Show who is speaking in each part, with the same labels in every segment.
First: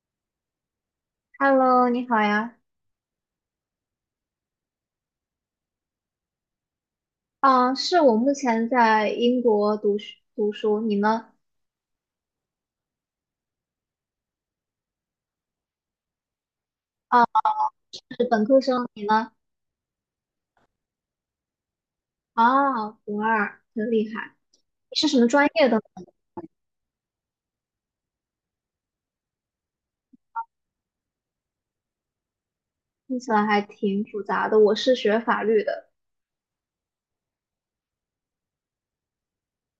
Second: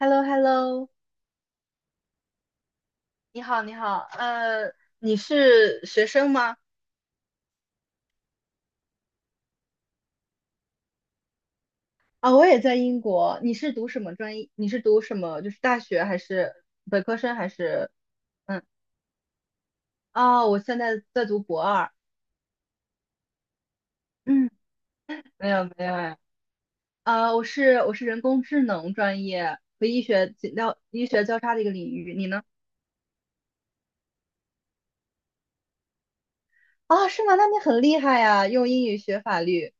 Speaker 1: h e l l o h e l l o
Speaker 2: Hello，你好呀。
Speaker 1: 你好，你好，你是学生吗？
Speaker 2: 嗯，是我目前在英国读书，你呢？
Speaker 1: 啊，我也在英国。你是读什么专业？你是读什么？就是大学还是本科生还是
Speaker 2: 是本科
Speaker 1: 嗯？
Speaker 2: 生，你呢？
Speaker 1: 哦，我现在在读博二。
Speaker 2: 啊，博二，很厉害。
Speaker 1: 嗯，
Speaker 2: 你是什么专
Speaker 1: 没有，
Speaker 2: 业的呢？
Speaker 1: 没有哎。啊，我是人工智能专业和医学交叉的一个领域。你呢？
Speaker 2: 听起来还挺复杂的。我是学法律的，
Speaker 1: 啊，是吗？那你很厉害呀，用英语学法律。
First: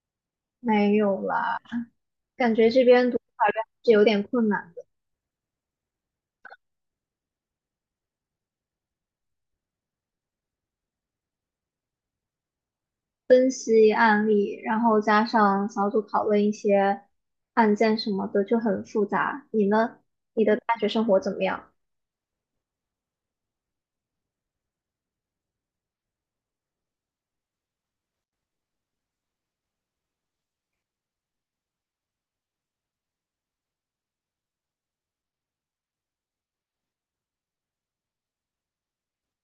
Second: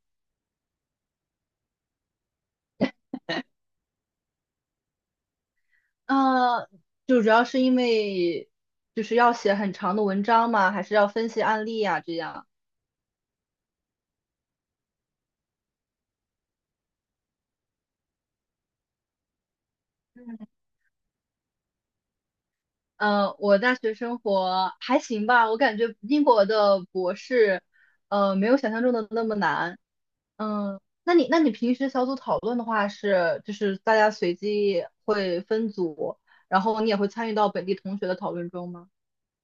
Speaker 2: 没有啦，感觉这边读法律还是有点困难的，
Speaker 1: 啊，就主要是因为就是要写很长的文章吗？还是要分析案例呀？这样。
Speaker 2: 分析案例，然后加上小组讨论一些案件什么的，就很复杂。你呢？你的大学生活怎么样？
Speaker 1: 嗯，我大学生活还行吧，我感觉英国的博士，没有想象中的那么难。嗯，那你平时小组讨论的话是，就是大家随机会分组，然后你也会参与到本地同学的讨论中吗？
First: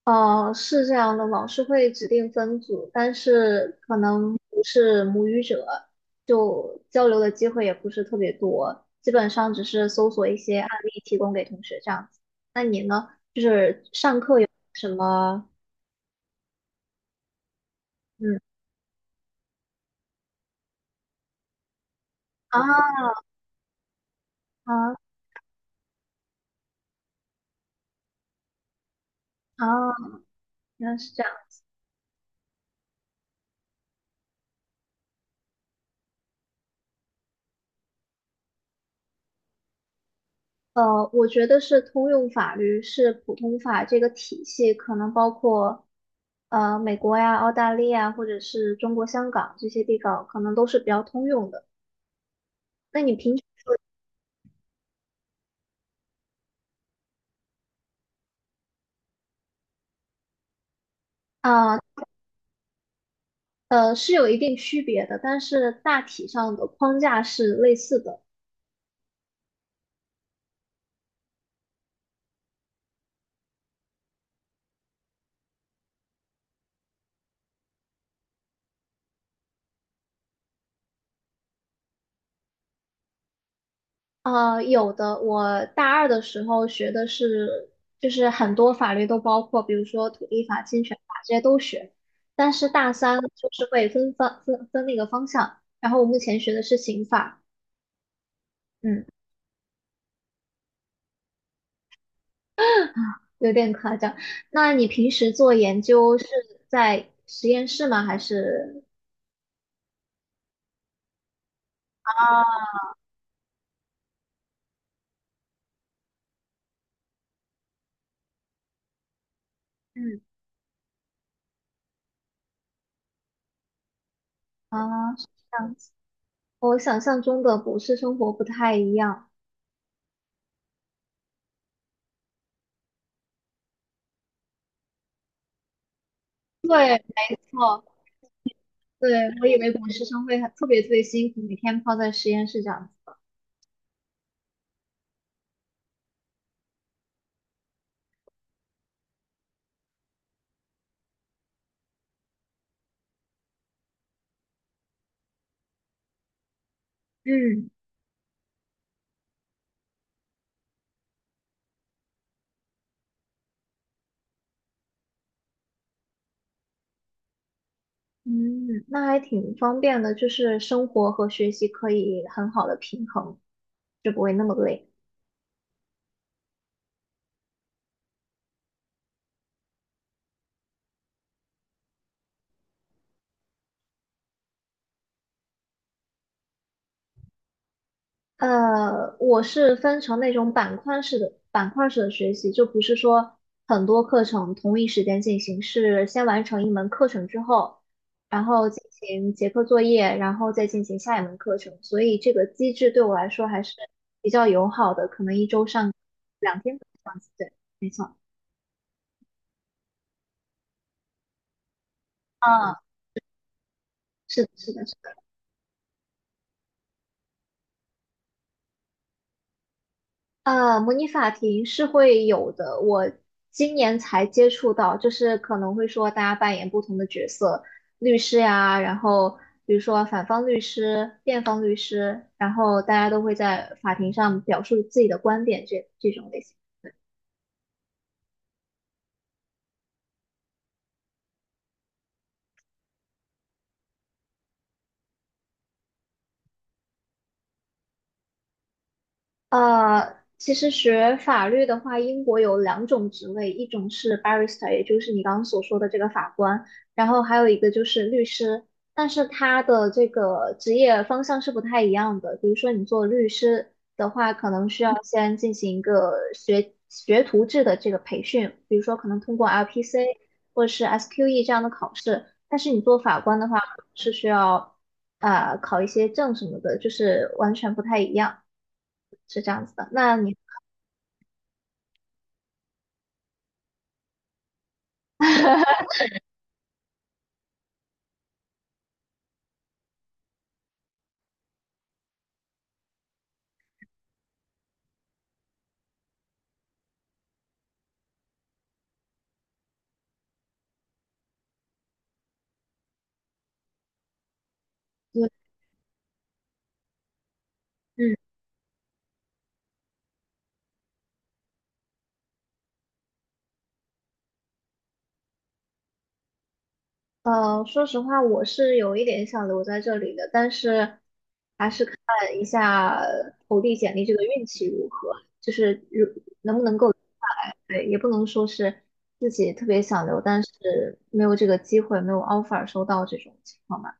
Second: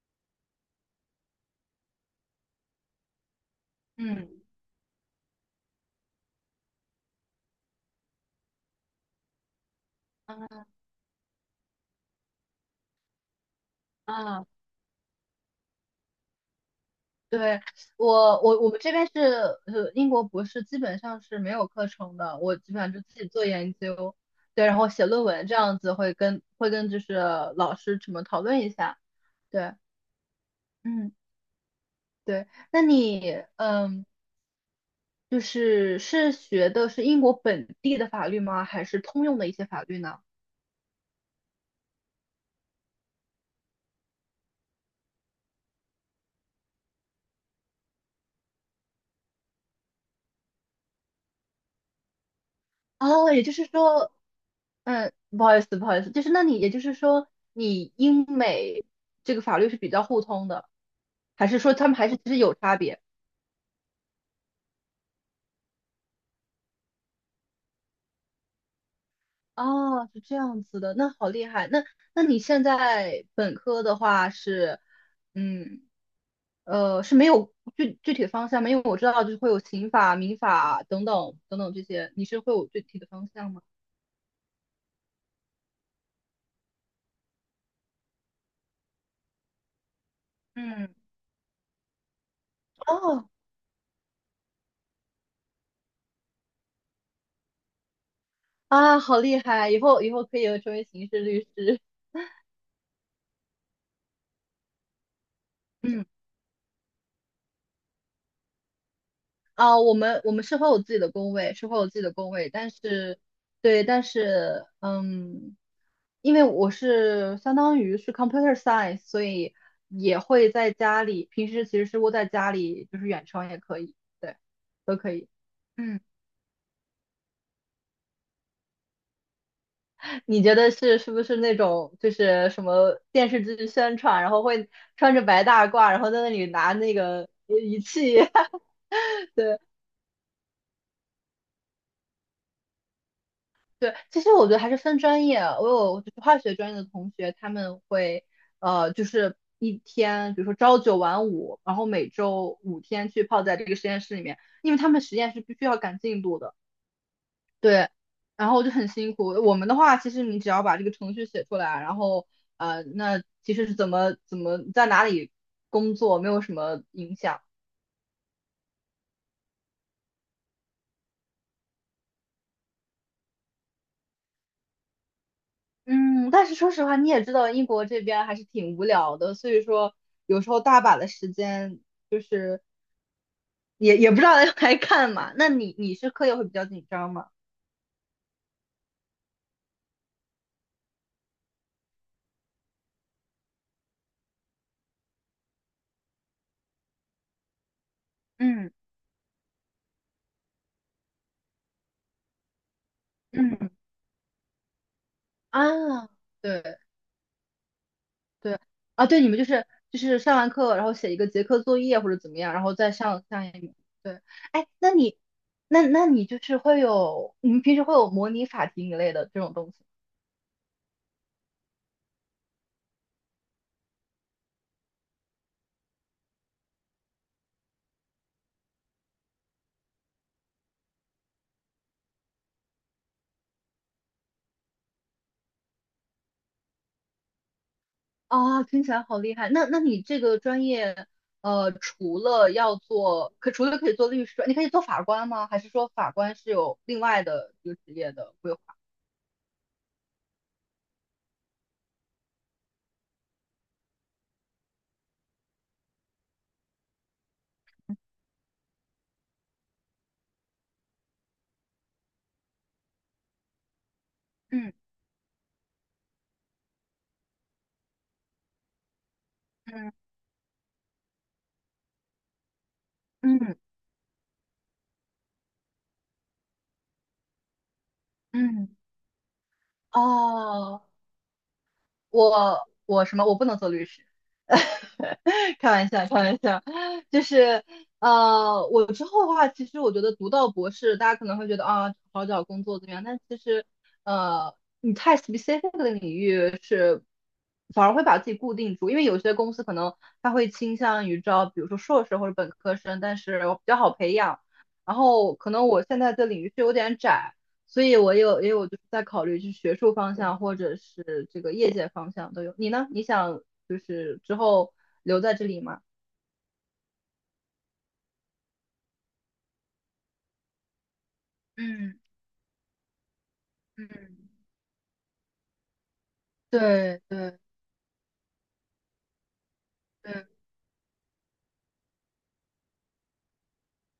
Speaker 2: 哦，是这样的，老师会指定分组，但是可
Speaker 1: 嗯。
Speaker 2: 能不是母语者，就交流的机会也不是特别多，基本上只是搜索一些案例提供给同学这样子。那你呢？就是上课
Speaker 1: 啊，
Speaker 2: 有什么？
Speaker 1: 对，
Speaker 2: 嗯，
Speaker 1: 我们这边是英国博士基本上是没有课程的，我基本上就
Speaker 2: 啊
Speaker 1: 自己做研究，对，然后
Speaker 2: 啊
Speaker 1: 写论文这样子会跟就是老师什么讨论一下，对，
Speaker 2: 啊，原来是
Speaker 1: 嗯
Speaker 2: 这样。
Speaker 1: 对，那你就是学的是英国本地的法律吗？还是通用的一些法律呢？
Speaker 2: 我觉得是通用法律，是普通法这个体系，可能包括美国呀、澳大利亚或者是中国香港这些地方，可能都是比较通用的。那你
Speaker 1: 哦，
Speaker 2: 平
Speaker 1: 也就是说不好意思，不好意思，就是那你也就是说，你英美这个法律是比较互通的，还是说
Speaker 2: 啊
Speaker 1: 他们还是其实有差别？
Speaker 2: 呃，是有一定区别的，但是大体上的框架是类似的。
Speaker 1: 哦，是这样子的，那好厉害。那那你现在本科的话是，嗯，是没有具体的方向吗？因为我知道就是会有刑法、民法等等等等这些，你是会有具体的方向吗？
Speaker 2: 有的我大二的时候学的是，就是很多法律都包括，比如说土地法、侵
Speaker 1: 嗯，
Speaker 2: 权法这些都学，但是大三
Speaker 1: 哦，
Speaker 2: 就是会分那个方向。然后我目前学的是刑法，
Speaker 1: 啊，
Speaker 2: 嗯，
Speaker 1: 好厉害，以后以后可以成为刑事律师。
Speaker 2: 有点夸张。那你平时做研
Speaker 1: 嗯。
Speaker 2: 究是在实验室吗？还是
Speaker 1: 啊、我们是会有自己的工位，是会有自己的工位，但是，对，但是，因为我是相当于是 computer science，所以也
Speaker 2: 嗯
Speaker 1: 会在家里，平时其实是窝在家里，就是远程也可以，对，都可
Speaker 2: 啊？是
Speaker 1: 以。
Speaker 2: 这样。是
Speaker 1: 嗯，
Speaker 2: 和我想象中的博士生活不太一样。
Speaker 1: 你觉得是不是那种就是什么电视剧宣传，然后会穿着白大褂，然后在那里拿
Speaker 2: 对，
Speaker 1: 那个
Speaker 2: 没
Speaker 1: 仪
Speaker 2: 错，
Speaker 1: 器？
Speaker 2: 对，我以为博士生会很特别特别辛苦，每天泡在实验室这样子。
Speaker 1: 对，其实我觉得还是分专业啊。我有就是化学专业的同学，他们会就是一天，比如说朝九晚五，然后每周5天去泡在这个实验室里面，因为他们实验是必须要赶进度的。
Speaker 2: 嗯，
Speaker 1: 对，然后就很辛苦。我们的话，其实你只要把这个程序写出来，然后那其实是怎么在哪里工作没有什么影响。
Speaker 2: 嗯，那还挺方便的，就是生活和学习可以很好的平衡，就不会那么累。
Speaker 1: 嗯，但是说实话，你也知道英国这边还是挺无聊的，所以说有时候大把的时间。就是。也不知道来干嘛。那你是课业会比较紧张吗？
Speaker 2: 我是分成那种板块式的学习，就不是说很多课程同一时间进行，是先完成一门课程之后，然后
Speaker 1: 嗯
Speaker 2: 进行结课作业，然后再进行下一门课程。所以这个机制对我来说还
Speaker 1: 嗯
Speaker 2: 是比较友好的，可能一周上
Speaker 1: 啊，
Speaker 2: 两
Speaker 1: 对
Speaker 2: 天课这样子。对，
Speaker 1: 对啊，对，你们就是上完课，然后写一个结课作业或者怎么样，然后
Speaker 2: 啊，
Speaker 1: 再上一门。对，
Speaker 2: 是的，
Speaker 1: 哎，
Speaker 2: 是
Speaker 1: 那你
Speaker 2: 的。
Speaker 1: 那你就是会有你们平时会有模拟法庭一类的这种东西
Speaker 2: 模拟法庭是会有的，我今年才接触到，就是可能会说大家扮演不同的角色，律师呀，然后比如说反方律师、辩方律师，然后大家都会在法庭上表述自己的观点这种类型。
Speaker 1: 啊，听起来好厉害。那那你这个专业，除了要做，可除了可以做律师，你可以做法官吗？还是说法官是有另外的一个职业的规划？
Speaker 2: 其实学法律的话，英国有两种职位，一种是 barrister，也就是你刚刚所说的这个法官，然后还有一个就是律师，但是他的这个职业方向是不太一样的。比如说你做律师的话，可能
Speaker 1: 嗯
Speaker 2: 需要先进行一个学徒制的这个培训，比如说可能通过
Speaker 1: 嗯
Speaker 2: LPC 或者是 SQE 这样的考试，但是你做法官的
Speaker 1: 嗯，
Speaker 2: 话是需要啊考一些证什么的，就是完全不太一样。
Speaker 1: 嗯，
Speaker 2: 是这样子的。那你
Speaker 1: 哦，我什么？我不能做律师，开玩笑，开玩笑，就是我之后的话，其实我觉得读到博士，大家可能会觉得啊，好找工作怎么样？但其实呃，你太 specific 的领域是反而会把自己固定住，因为有些公司可能他会倾向于招，比如说硕士或者本科生，但是我比较好培养。然后
Speaker 2: 就
Speaker 1: 可能我现在的领域是有点窄，所以我
Speaker 2: 嗯
Speaker 1: 也有就是在考虑去学术方向或者是这个业界方向都有。你呢？你想就是之后留在这里吗？
Speaker 2: 呃，说实话，我是有一点想留在这里的，但是还是看
Speaker 1: 嗯
Speaker 2: 一下投递简历这个
Speaker 1: 嗯，
Speaker 2: 运气如何，就是能不能够留
Speaker 1: 对
Speaker 2: 下
Speaker 1: 对
Speaker 2: 来。对，也不能说是自己特别想留，
Speaker 1: 对
Speaker 2: 但是没有这个机会，没有 offer 收到这种情况吧。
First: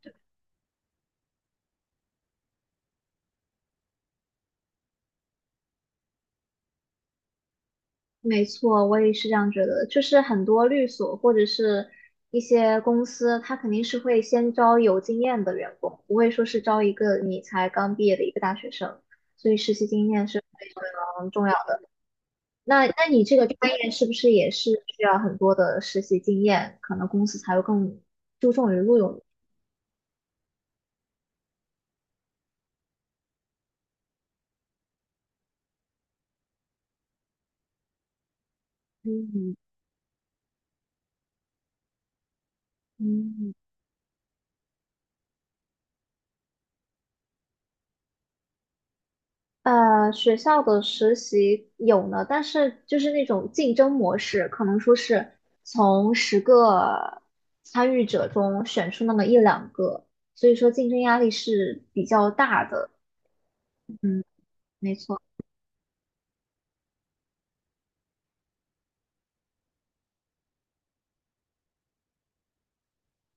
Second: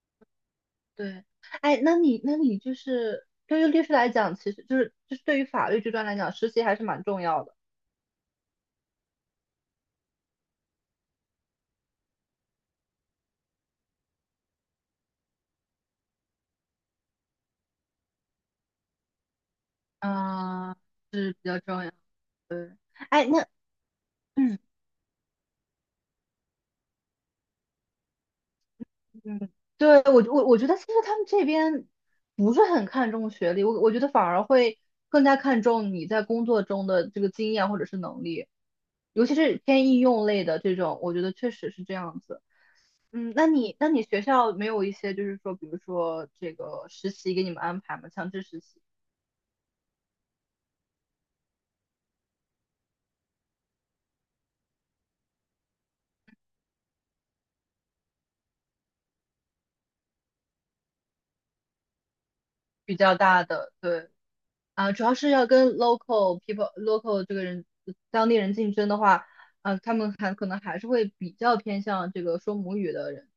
Speaker 1: 对，哎，那你那你就是对于律师来讲，其实就是对于法律这段来讲，实习还是蛮重要的。
Speaker 2: 没错，我也是这样觉得。就是很多律所或者是一些公司，它肯定是会先招有经验的员工，不会说是招一个你才刚毕业的一个大学生。所以实习经验是非
Speaker 1: 嗯，
Speaker 2: 常
Speaker 1: 是比
Speaker 2: 重要
Speaker 1: 较
Speaker 2: 的。
Speaker 1: 重要。对，
Speaker 2: 那你
Speaker 1: 哎，
Speaker 2: 这个
Speaker 1: 那
Speaker 2: 专业是不是也
Speaker 1: 嗯
Speaker 2: 是需要很多的实习经验？可能公司才会更注重于录用你。
Speaker 1: 嗯，对我觉得其实他们这边不是很看重学历，我觉得反而会更加看重你在工作中的这个经验或者是能力，尤其
Speaker 2: 嗯
Speaker 1: 是偏应用类的这种，我觉得确实是这样子。嗯，那
Speaker 2: 嗯，
Speaker 1: 你那你学校没有一些就是说，比如说这个实习给你们安排吗？强制实习
Speaker 2: 学校的实习有呢，但是就是那种竞争模式，可能说是从10个参与者中选出那么一两个，所以说竞争压力是比较大的。
Speaker 1: 比较大的，对。
Speaker 2: 嗯，
Speaker 1: 啊，
Speaker 2: 没
Speaker 1: 主要
Speaker 2: 错，
Speaker 1: 是要跟 local people、local 这个人当地人竞争的话，啊，他们还可能还是会比较偏向这个说母语的人。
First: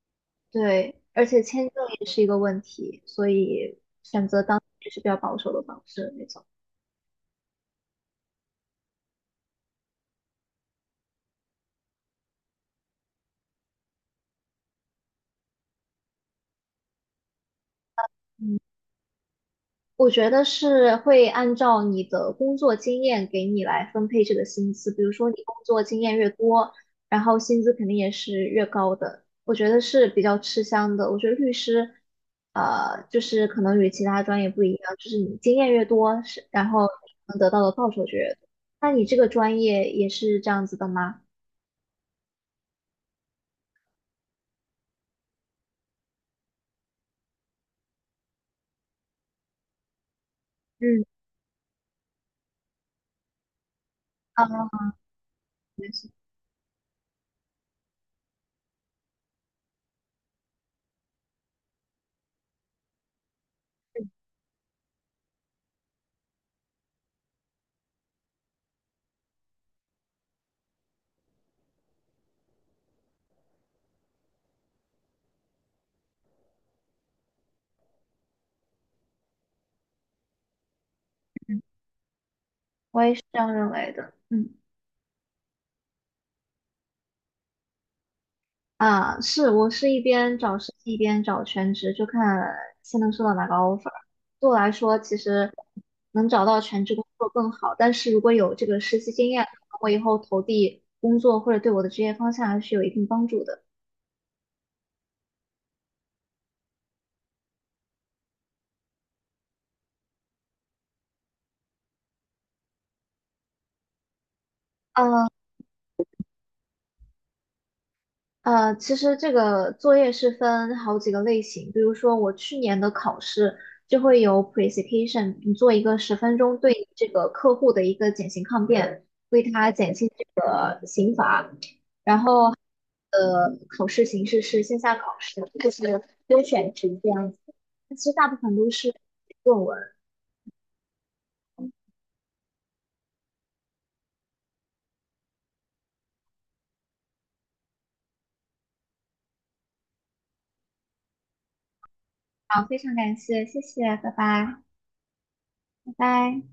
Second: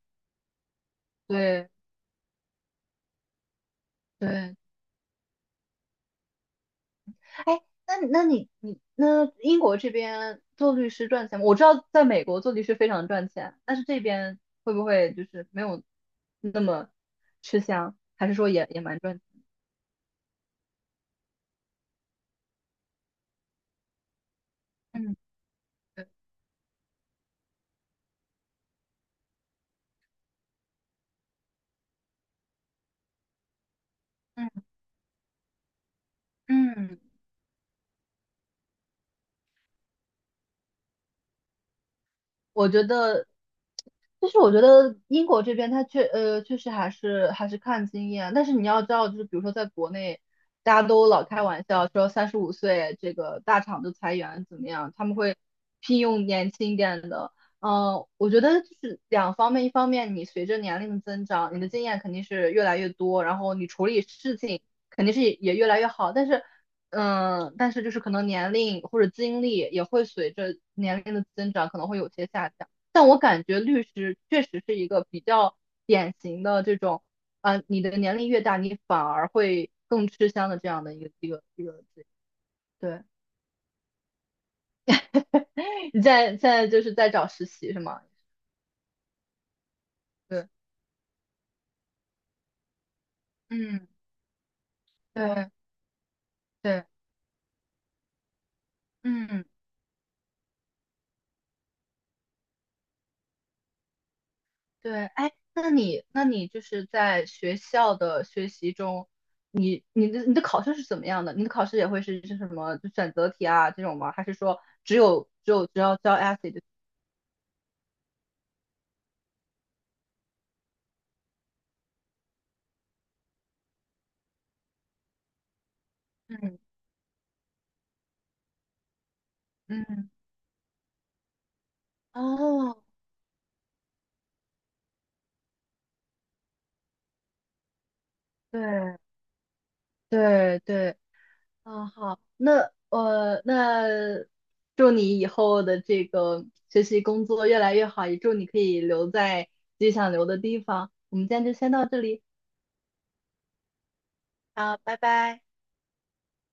Speaker 2: 对，而且签
Speaker 1: 对
Speaker 2: 证也是一个问题，所以选择
Speaker 1: 对，
Speaker 2: 当也是比较保守的方式，没错。
Speaker 1: 哎，那那你那英国这边做律师赚钱吗？我知道在美国做律师非常赚钱，但是这边会不会就是没有那么吃香，还是说也
Speaker 2: 嗯，
Speaker 1: 也蛮赚钱？
Speaker 2: 我觉得是会按照你的工作经验给你来分配这个薪资，比如
Speaker 1: 嗯，
Speaker 2: 说你工作经
Speaker 1: 对，
Speaker 2: 验越多，然后薪资肯定也是越高的。我觉得是比较吃香的。我觉得律师，就是可能与其他专业不
Speaker 1: 嗯
Speaker 2: 一样，就是你经验越多，是然后你
Speaker 1: 嗯。
Speaker 2: 能得到的报酬就越多。那你这个专业也是这样子的吗？
Speaker 1: 我觉得，就是我觉得英国这边它确实还是看经验啊，但是你要知道，就是比如说在国内，大家
Speaker 2: 嗯，
Speaker 1: 都老开玩笑说35岁这个大厂就裁
Speaker 2: 啊，
Speaker 1: 员怎么样，他们会聘用年轻一点的。我觉得就是两方面，一方面你随着年龄的增长，你的经验肯定是越来越多，然后你处理事情肯定是也越来越好，但是。嗯，但是就是可能年龄或者经历也会随着年龄的增长可能会有些下降。但我感觉律师确实是一个比较典型的这种，啊、你的年龄越大，你反而会更吃香的这样的一个职业。
Speaker 2: 我
Speaker 1: 对，
Speaker 2: 也是这样认为的。嗯。
Speaker 1: 你在现在就是在找实习是吗？
Speaker 2: 啊，是，我是一边
Speaker 1: 对，
Speaker 2: 找实习一边找全职，就看先能收到哪个
Speaker 1: 嗯，
Speaker 2: offer。对我来说，其
Speaker 1: 对
Speaker 2: 实能找到全
Speaker 1: 对，
Speaker 2: 职工作更好，但是如果有这个实习经
Speaker 1: 嗯。
Speaker 2: 验，我以后投递工作或者对我的职业方向还是有一定帮助的。
Speaker 1: 对，哎，那你那你就是在学校的学习中，你的考试是怎么样的？你的考试也会是什么就选择题啊这种吗？还是说
Speaker 2: 呃，
Speaker 1: 只要交 essay 就？
Speaker 2: 其实这个作业是分好几个类型，比如说我去年的考试就会有 presentation，你做一个十分
Speaker 1: 嗯
Speaker 2: 钟对这个客户的一个减刑抗辩，为他减轻
Speaker 1: 嗯，
Speaker 2: 这个刑罚。然后，
Speaker 1: 哦，
Speaker 2: 考试形式是线下考试，就是优选题这样子。但其实大部分都是
Speaker 1: 对
Speaker 2: 论文。
Speaker 1: 对对，啊好，那那祝你以后的这个学习工作越来越好，也祝你可以留在自己想留的地方。我们今天就先到这里，
Speaker 2: 好，非常感谢，谢谢，拜拜，
Speaker 1: 好，拜拜。
Speaker 2: 拜拜。